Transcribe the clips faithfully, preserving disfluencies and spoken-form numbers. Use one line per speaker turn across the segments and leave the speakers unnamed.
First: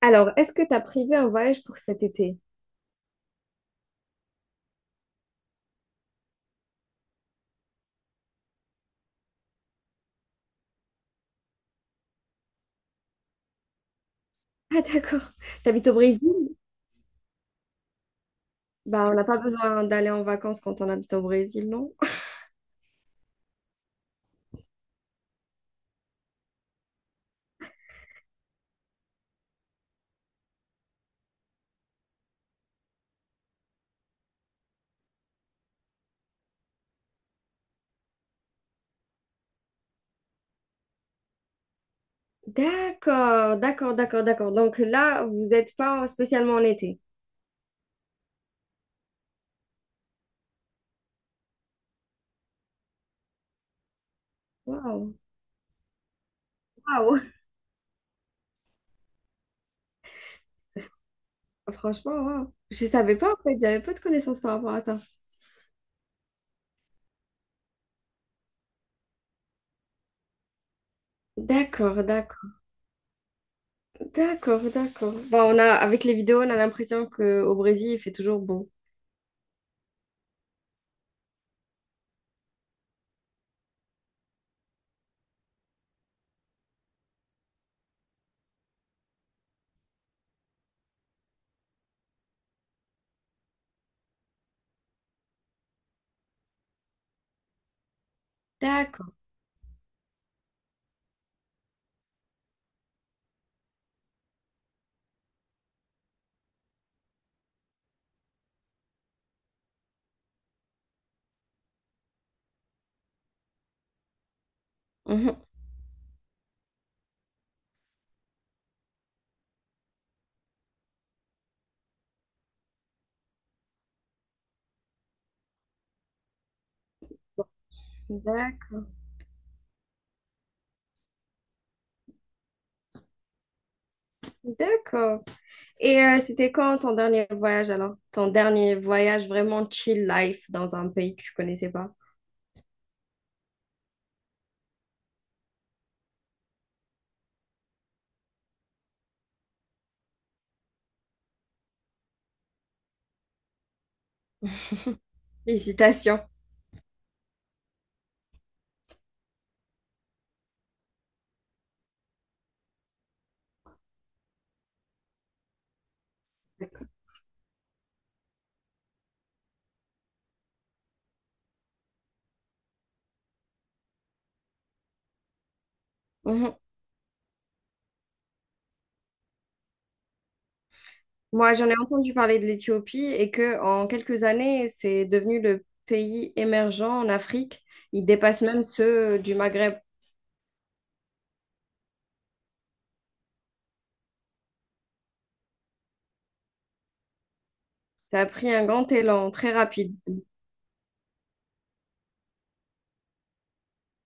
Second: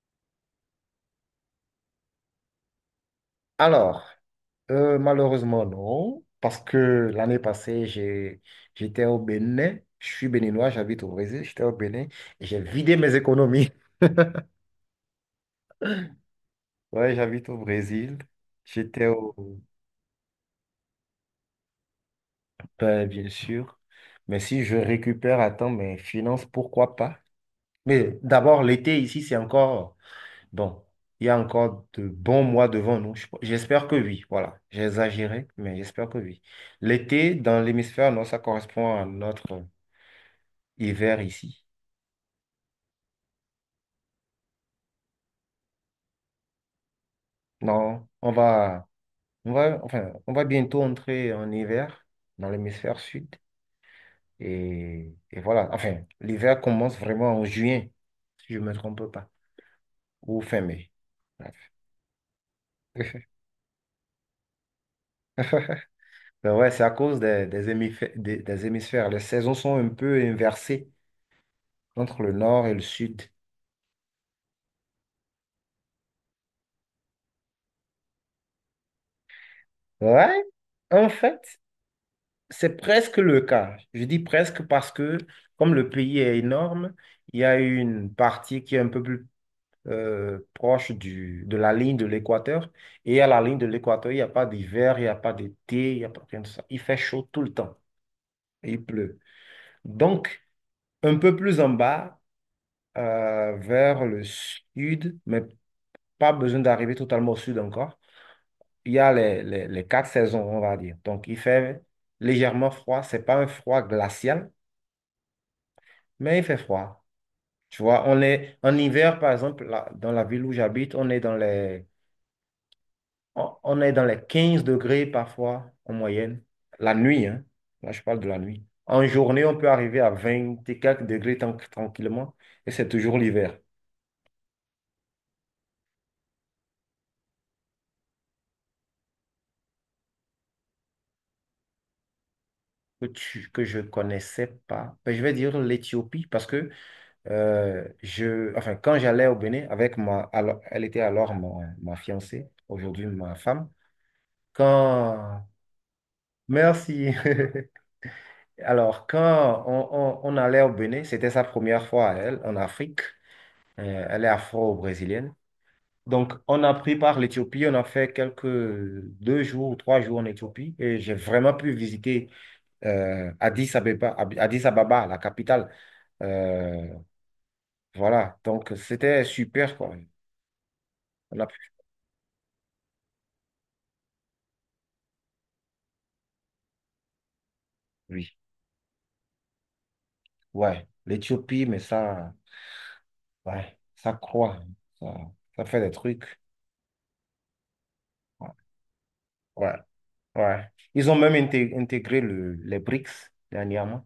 Alors, est-ce que tu as prévu un voyage pour cet été?
Alors, euh, malheureusement, non, parce que l'année passée, j'ai, j'étais au Bénin. Je suis béninois, j'habite au Brésil. J'étais au Bénin et j'ai vidé mes économies.
Ah, d'accord. T'habites au Brésil?
Ouais, j'habite au Brésil. J'étais
Bah, on n'a
au
pas besoin d'aller en vacances quand on habite au Brésil, non?
ben, bien sûr. Mais si je récupère à temps mes finances, pourquoi pas? Mais d'abord, l'été ici, c'est encore bon. Il y a encore de bons mois devant nous. Je- J'espère que oui. Voilà, j'ai exagéré, mais j'espère que oui. L'été, dans l'hémisphère nord, ça correspond à notre hiver ici.
D'accord, d'accord, d'accord, d'accord. Donc là, vous n'êtes pas spécialement en été.
Non, on va, on va, enfin, on va bientôt entrer en hiver dans l'hémisphère sud.
Waouh,
Et, et voilà, enfin, l'hiver commence
waouh.
vraiment en juin, si je ne me trompe pas, ou fin mai. Bref.
Franchement, waouh. Je savais pas en fait, j'avais pas de connaissances par rapport à ça.
Ben ouais, c'est à cause des, des hémifè- des- des hémisphères. Les saisons sont un peu inversées
D'accord,
entre le
d'accord,
nord et le sud.
d'accord, d'accord. Bon, on a, avec les vidéos, on a l'impression qu'au Brésil, il fait toujours beau.
Ouais, en fait, c'est presque le cas. Je dis presque parce que, comme le pays est énorme, il y a une partie qui est un peu plus euh, proche du, de la ligne de l'équateur. Et à la ligne de l'équateur, il n'y a pas d'hiver, il n'y a pas d'été, il n'y a pas rien de ça. Il fait chaud tout le temps et il
D'accord.
pleut. Donc, un peu plus en bas, euh, vers le sud, mais pas besoin d'arriver totalement au sud encore, il y a les, les, les quatre saisons, on va dire. Donc, il fait légèrement froid. C'est pas un froid glacial,
Mhm.
mais il fait froid. Tu vois, on est en hiver, par exemple, là, dans la ville où j'habite, on est dans les on on est dans les quinze degrés parfois en moyenne, la nuit, hein. Là, je parle de la nuit.
D'accord.
En journée, on peut arriver à vingt et quelques degrés tan- tranquillement, et c'est toujours l'hiver.
D'accord. Et euh, c'était quand ton dernier voyage alors? Ton dernier voyage vraiment chill life dans un pays que tu connaissais pas?
Que, tu- que je connaissais pas. Ben, je vais dire l'Éthiopie parce que euh, je, enfin, quand j'allais au Bénin avec ma, alors- elle était alors ma, ma fiancée, aujourd'hui ma femme. Quand,
Félicitations.
merci. Alors, quand on, on on allait au Bénin, c'était sa première fois à elle en Afrique. Euh, elle est afro-brésilienne. Donc, on a pris par l'Éthiopie, on a fait quelques deux jours ou trois jours en Éthiopie et j'ai vraiment pu visiter euh, Addis Abeba, Ab- Addis Ababa, la capitale.
Mhm.
Euh, voilà, donc c'était super quoi. On a
Moi, j'en
pu-
ai entendu parler de l'Éthiopie et que en quelques années, c'est devenu le pays émergent en Afrique. Il
oui,
dépasse même ceux du Maghreb.
ouais, l'Éthiopie, mais ça, ouais, ça croît, hein. ça, ça fait des trucs.
Ça a pris
Ouais,
un grand élan très
ouais.
rapide.
Ouais. Ils ont même inté- intégré le, les B R I C S dernièrement.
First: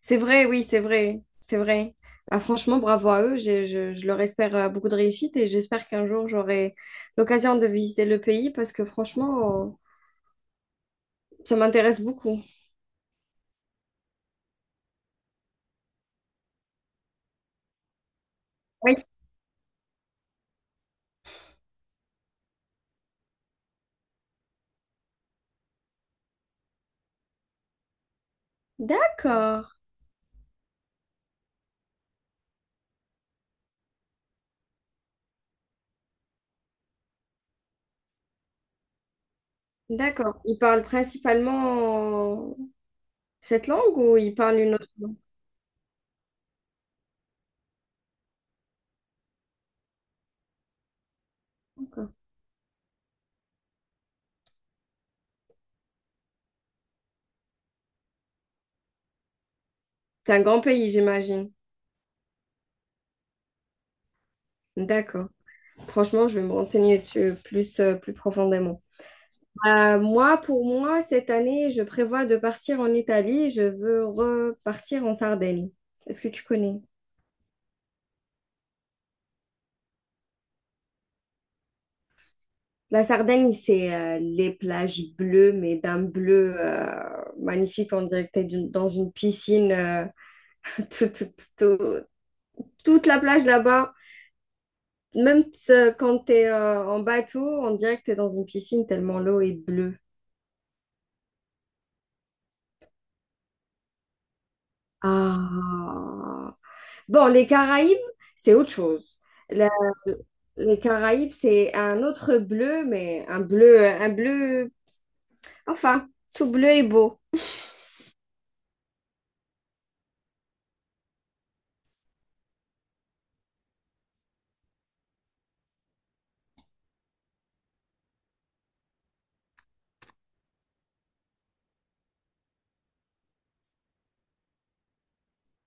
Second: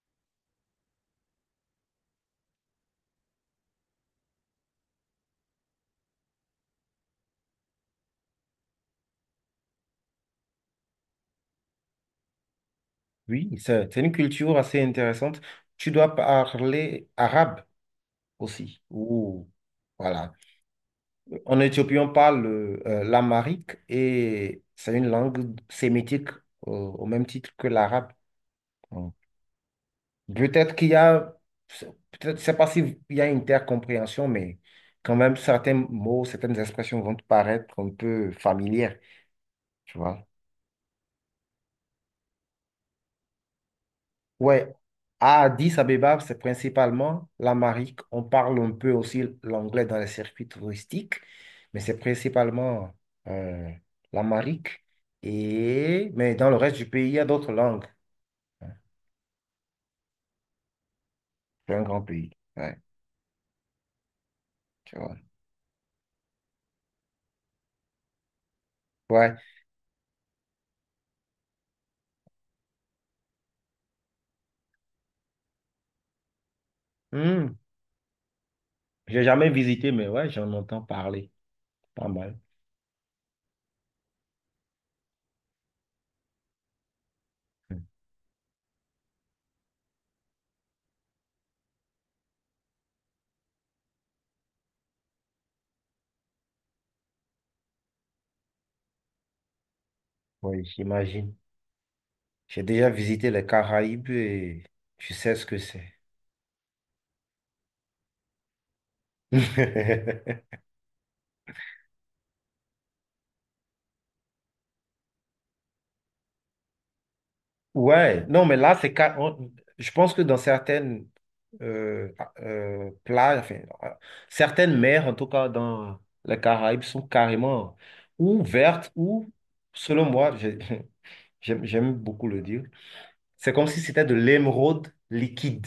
C'est vrai, oui, c'est vrai, c'est vrai. Ah, franchement, bravo à eux. J'ai- Je, je leur espère euh, beaucoup de réussite et j'espère qu'un jour j'aurai l'occasion de visiter le pays parce que franchement, euh, ça m'intéresse beaucoup.
Oui, c'est c'est une culture assez intéressante. Tu dois parler arabe aussi.
Oui.
Ou voilà. En Éthiopie, on parle euh, l'amharique et c'est une langue sémitique, euh, au même titre que l'arabe. Mm.
D'accord,
Peut-être qu'il y a, c'est- peut-être, je sais pas s'il y a une intercompréhension, mais quand même certains mots, certaines expressions vont te paraître un peu familières, tu vois.
d'accord. Ils parlent principalement cette langue ou ils parlent
Ouais,
une autre langue
à Addis Abeba, c'est principalement l'amharique. On parle un peu aussi l'anglais dans les circuits touristiques, mais c'est
encore.
principalement euh, l'amharique. Et... Mais dans le reste du pays, il y a d'autres langues, hein.
C'est un grand pays, j'imagine.
C'est un grand pays. Ouais, tu vois.
D'accord. Franchement, je vais me renseigner dessus plus, euh, plus profondément.
Ouais.
Euh, moi, pour moi, cette année, je prévois de partir en Italie. Je veux repartir en Sardaigne. Est-ce que tu connais?
Hmm. J'ai jamais visité, mais ouais, j'en entends parler. Pas mal.
La Sardaigne, c'est euh, les plages bleues, mais d'un bleu euh,
Hmm.
magnifique. On dirait que t'es d'une- dans une piscine. euh, tout- tout- tout- tout- toute la plage là-bas. Même euh, quand t'es euh, en bateau, on dirait que t'es dans une piscine tellement l'eau est bleue.
Ouais, j'imagine. J'ai déjà visité les Caraïbes et je sais ce que c'est.
Ah. Bon, les Caraïbes, c'est autre chose. La- les Caraïbes, c'est un autre bleu, mais un bleu, un bleu, enfin, tout bleu est beau.
Ouais, non, mais là, c'est ca- on- je pense que dans certaines euh, euh, plages, enfin, euh, certaines mers, en tout cas dans les Caraïbes, sont carrément ou vertes ou, selon moi, j'ai- j'aime j'aime beaucoup le dire, c'est comme si c'était de l'émeraude liquide.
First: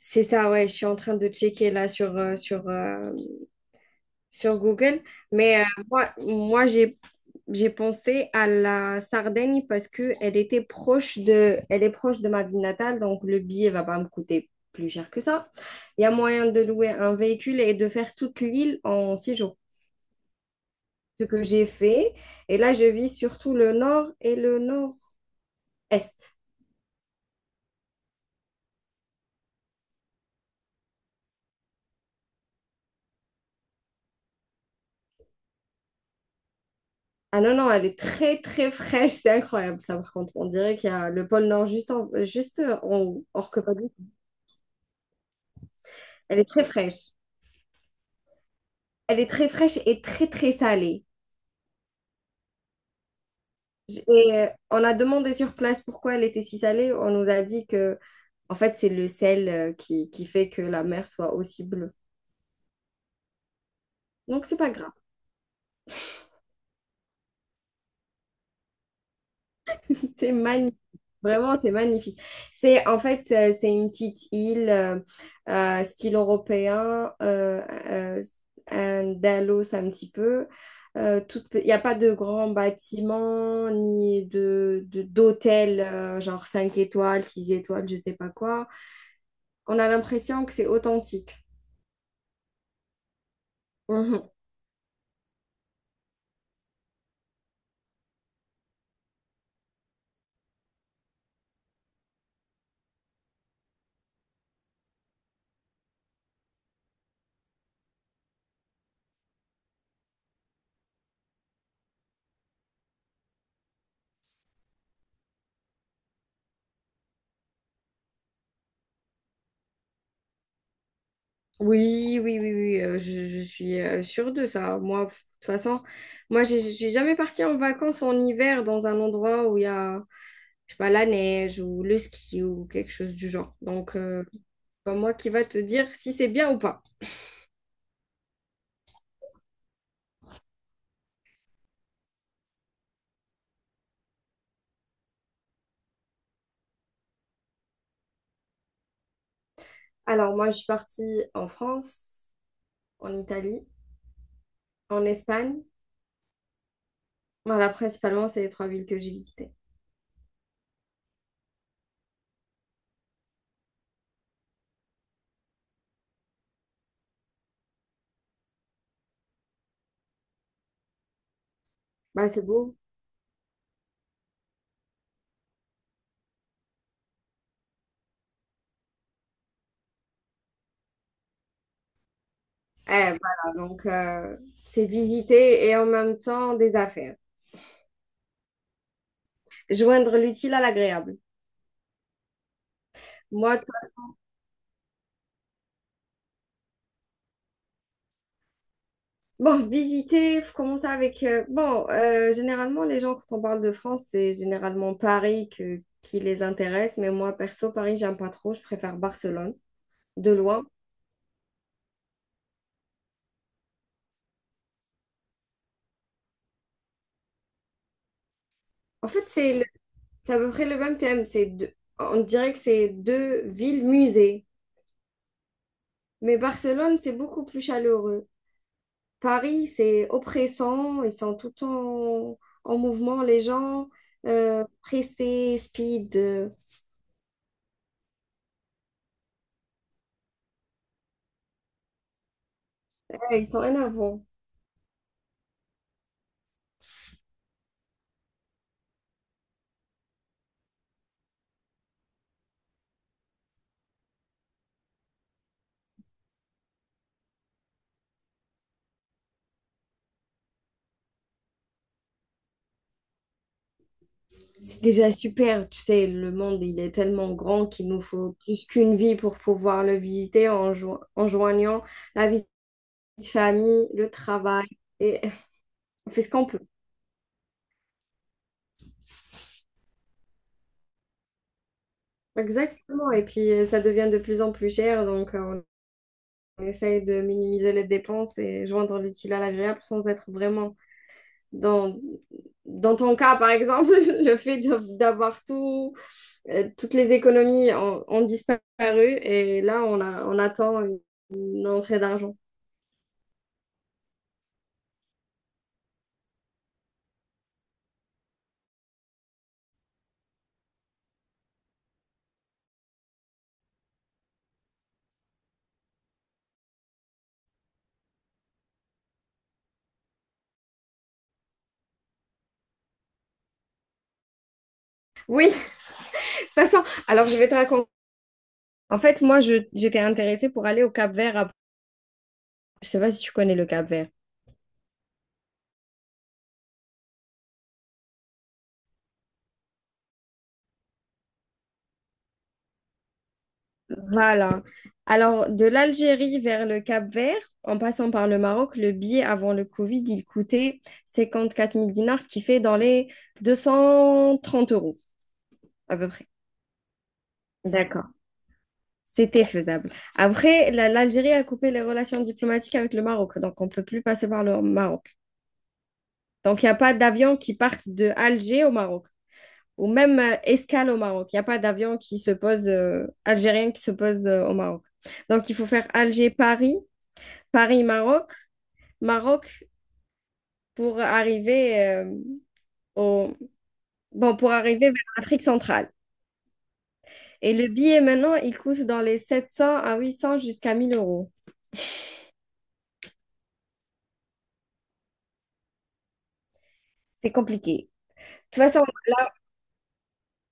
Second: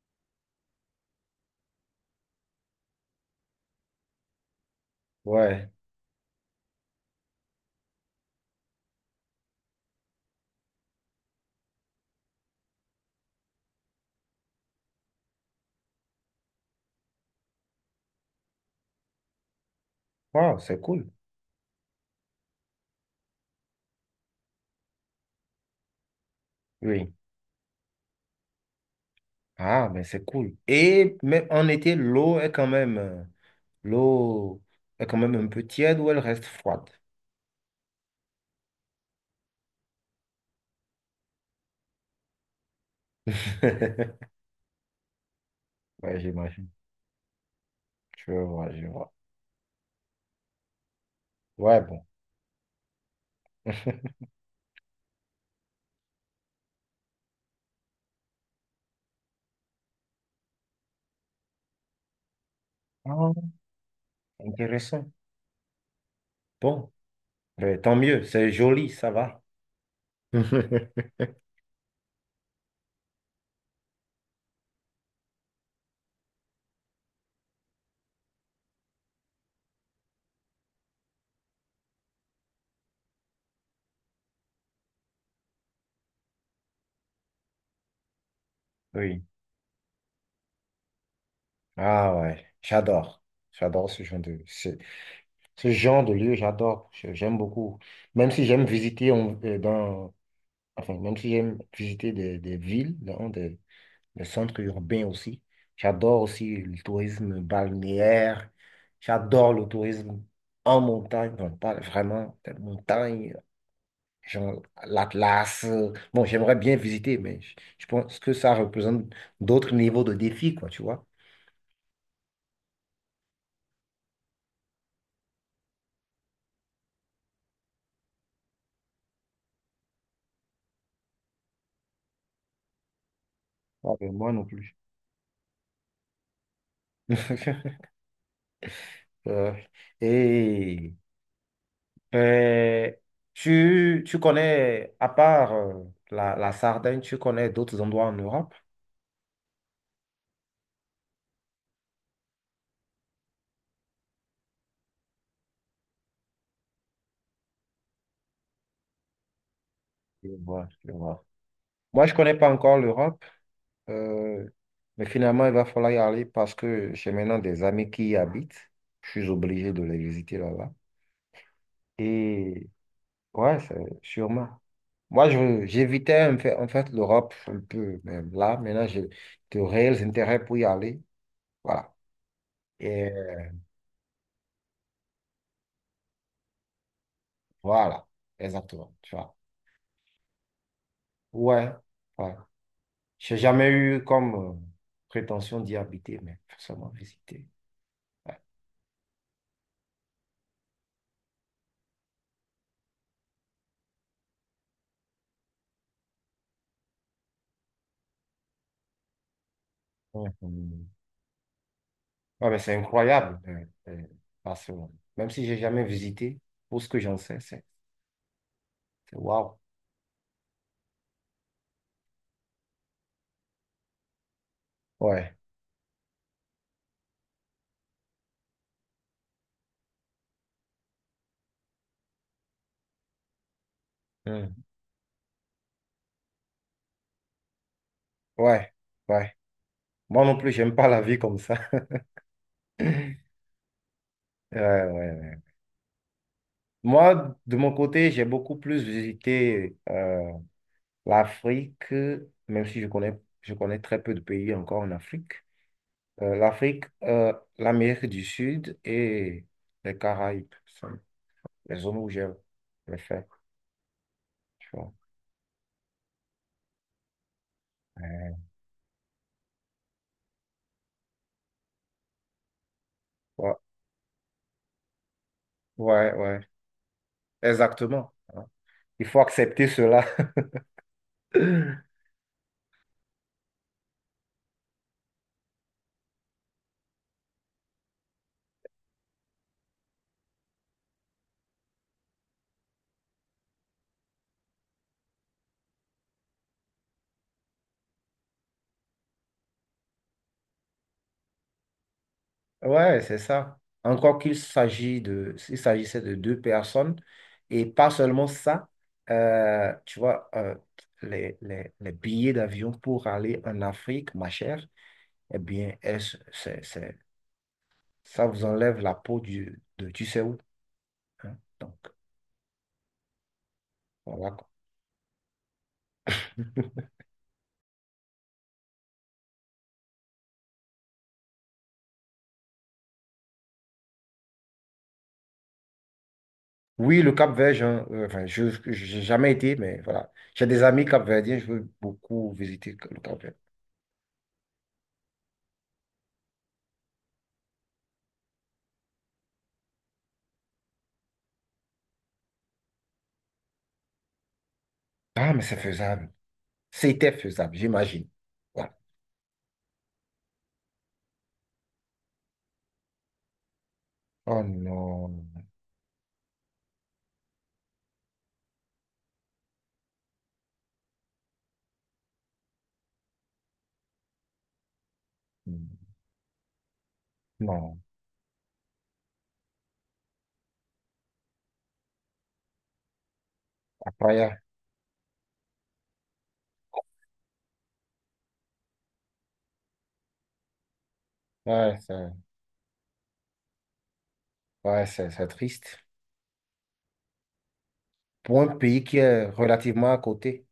C'est ça, ouais, je suis en train de checker là sur, euh, sur, euh, sur Google. Mais
Ouais,
euh, moi, moi j'ai, j'ai pensé à la Sardaigne parce que elle était proche de, elle est proche de ma ville natale, donc le billet va pas me coûter plus cher que ça. Il y a moyen de louer un véhicule et de faire toute l'île en six jours.
wow, c'est cool.
Ce que j'ai fait. Et là, je vis surtout le nord et le nord-est.
Oui. Ah, mais c'est cool. Et même en été, l'eau est quand même, euh, l'eau est quand même un peu tiède ou elle reste froide.
Ah non, non, elle est très, très fraîche. C'est incroyable, ça, par contre. On dirait qu'il y a le pôle nord juste en, juste en haut. Or que pas du tout.
Ouais,
Elle est très
j'imagine.
fraîche.
Je vois, je vois.
Elle est très fraîche et très, très salée.
Ouais, bon.
J- Et euh, on a demandé sur place pourquoi elle était si salée. On nous a dit que, en fait, c'est le sel euh, qui, qui fait que la mer soit aussi bleue.
Ah,
Donc, c'est pas grave.
intéressant. Bon, ben, tant mieux, c'est joli, ça va.
C'est magnifique. Vraiment, c'est magnifique. C'est en fait, euh, c'est une petite île euh, euh, style européen, euh, euh, Andalos un petit peu. Euh, toute pe- Il n'y a pas de grands bâtiments ni de, de- d'hôtels euh, genre cinq étoiles, six étoiles, je sais pas quoi.
Oui.
On a l'impression que c'est authentique.
Ah ouais, j'adore. J'adore ce genre
Mhm.
de, ce, ce genre de lieu, j'adore. Je- J'aime beaucoup. Même si j'aime visiter on- euh, dans, enfin, même si j'aime visiter des, des villes, dans des, des centres urbains aussi. J'adore aussi le tourisme balnéaire. J'adore le tourisme en montagne, enfin, pas vraiment des montagnes genre l'Atlas. euh, Bon, j'aimerais bien visiter, mais je je pense que ça représente d'autres niveaux de défis, quoi, tu vois.
Oui, oui, oui, oui, euh, je, je suis euh, sûre de ça. Moi, f- de toute façon, moi, j'ai- je suis jamais partie en vacances en hiver dans un endroit où il y a je sais pas, la neige ou le ski ou quelque chose du genre.
Ah,
Donc,
ben,
euh,
moi
c'est
non plus.
pas moi qui va te dire si c'est bien ou pas.
Euh, et euh, tu, tu connais, à part euh, la, la Sardaigne, tu connais d'autres endroits en Europe?
Alors, moi, je suis partie en France, en Italie, en Espagne. Voilà, principalement, c'est les trois villes que j'ai visitées.
Je vois, je vois. Moi, je ne connais pas encore l'Europe, euh, mais finalement, il va falloir y aller parce que j'ai maintenant des amis qui y habitent. Je suis obligé de les visiter là-bas.
Bah, c'est
Et
beau.
ouais, c'est sûrement. Moi, je, j'évitais en fait, en fait l'Europe un peu, même là, maintenant, j'ai de réels intérêts pour y aller. Voilà. Et
Eh, voilà, donc, euh, c'est visiter et en même temps des affaires.
voilà, exactement. Tu vois.
Joindre l'utile à l'agréable.
Ouais, ouais. J'ai
Moi.
jamais eu comme euh, prétention d'y habiter, mais forcément visiter. Ouais.
Bon, visiter, faut commencer avec. Euh, bon, euh, généralement, les gens, quand on parle de France, c'est généralement Paris que- qui les intéresse. Mais moi, perso, Paris, j'aime pas trop. Je préfère Barcelone, de loin.
Mhm. Ouais, mais c'est incroyable. euh, euh, Barcelone. Même si j'ai jamais visité, pour ce que j'en sais, c'est
En
c'est
fait,
waouh.
c'est le- c'est à peu près le même thème. C'est deux- On dirait que c'est deux villes musées.
Ouais.
Mais Barcelone, c'est beaucoup plus chaleureux. Paris, c'est oppressant. Ils sont tout le temps en mouvement, les gens.
Hmm.
Euh, pressés, speed. Euh,
Ouais. Ouais. Moi non plus, j'aime pas la vie comme ça.
ouais, ils sont énervants.
Ouais, ouais, ouais. Moi, de mon côté, j'ai beaucoup plus visité euh, l'Afrique, même si je connais, je connais très peu de pays encore en Afrique. Euh, l'Afrique, euh, l'Amérique du Sud et les Caraïbes, c'est les zones où j'ai j'ai fait. Tu
C'est
vois.
déjà super, tu sais, le monde, il est tellement grand qu'il nous faut
Euh,
plus qu'une vie pour pouvoir le visiter en, jo- en joignant la vie de
Ouais,
famille, le travail, et on
ouais,
fait ce
ouais.
qu'on peut.
Exactement, hein. Il faut accepter cela.
Exactement, et puis euh, ça devient de plus en plus cher, donc euh, on essaye de minimiser les dépenses et joindre l'utile à l'agréable sans être vraiment dans. Dans ton cas, par exemple, le fait de- d'avoir tout, euh, toutes les économies ont, ont disparu et là, on a, on attend une une entrée d'argent.
Ouais, c'est ça. Encore qu'il s'agit de, s'il s'agissait de deux personnes, et pas seulement ça, euh, tu vois, euh, les, les, les billets d'avion pour aller en Afrique, ma chère, eh bien, est-ce- c'est, c'est- ça vous enlève la peau du, de tu sais où, hein. Donc, voilà, quoi.
Oui, de toute façon, alors je vais te raconter. En fait, moi, je- j'étais intéressée pour aller au Cap-Vert. à- Je sais pas si tu connais le Cap-Vert.
Oui, le Cap-Vert, j'en- euh, enfin, je n'ai jamais été, mais voilà. J'ai des amis capverdiens, je veux beaucoup visiter le Cap-Vert.
Voilà. Alors, de l'Algérie vers le Cap-Vert, en passant par le Maroc, le billet avant le Covid, il coûtait cinquante-quatre mille dinars, qui fait dans les deux cent trente euros
Ah, mais c'est
à peu
faisable.
près.
C'était faisable,
D'accord.
j'imagine. Voilà.
C'était faisable. Après, la- l'Algérie a coupé les relations diplomatiques avec le Maroc, donc on ne peut plus passer
Oh
par le Maroc.
non,
Donc, il n'y a pas d'avion qui parte de Alger au Maroc. Ou même euh, escale au Maroc. Il n'y a pas d'avion qui se pose, euh, algérien qui se pose euh, au Maroc. Donc, il faut faire Alger-Paris,
non.
Paris-Maroc, Maroc pour arriver, euh, au.
Après,
Bon, pour arriver vers l'Afrique centrale. Et le billet, maintenant, il coûte dans les sept cents à huit cents jusqu'à mille euros.
ouais, ça- ouais, c'est c'est triste.
C'est compliqué. De
Pour un
toute
pays
façon,
qui est
là,
relativement à côté.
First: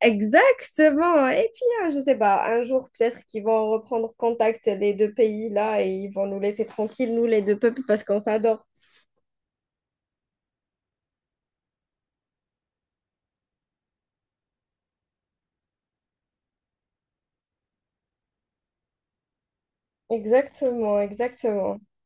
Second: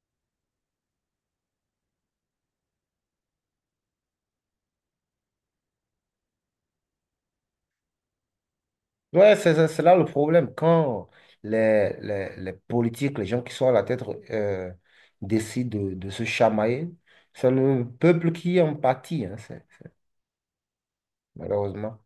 exactement. Et puis, hein, je sais pas, un jour, peut-être qu'ils vont reprendre contact, les deux pays, là, et ils vont nous laisser tranquilles, nous, les deux peuples, parce qu'on s'adore.
Ouais, c'est c'est- c'est là le problème. Quand les, les, les politiques, les gens qui sont à la tête, euh, décident de, de se chamailler, c'est le peuple qui en pâtit, hein, c'est- c'est-
Exactement, exactement.
malheureusement.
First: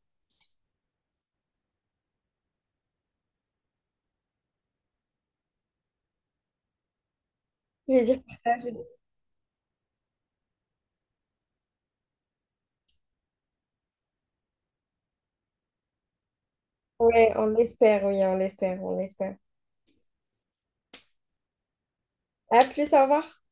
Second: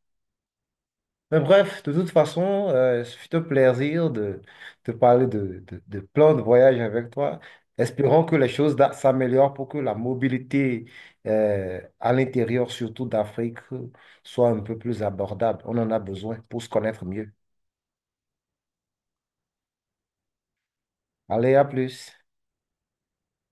Mais bref, de toute façon, euh, ce fut un plaisir de te parler de, de, de plans de voyage avec toi.
Plaisir
Espérons que les choses
partagé.
da- s'améliorent pour que la mobilité, euh, à l'intérieur, surtout d'Afrique, soit un peu plus abordable. On en a besoin pour se connaître mieux.
Ouais, on l'espère, oui, on l'espère, on l'espère.
Allez, à plus.
À plus, au revoir.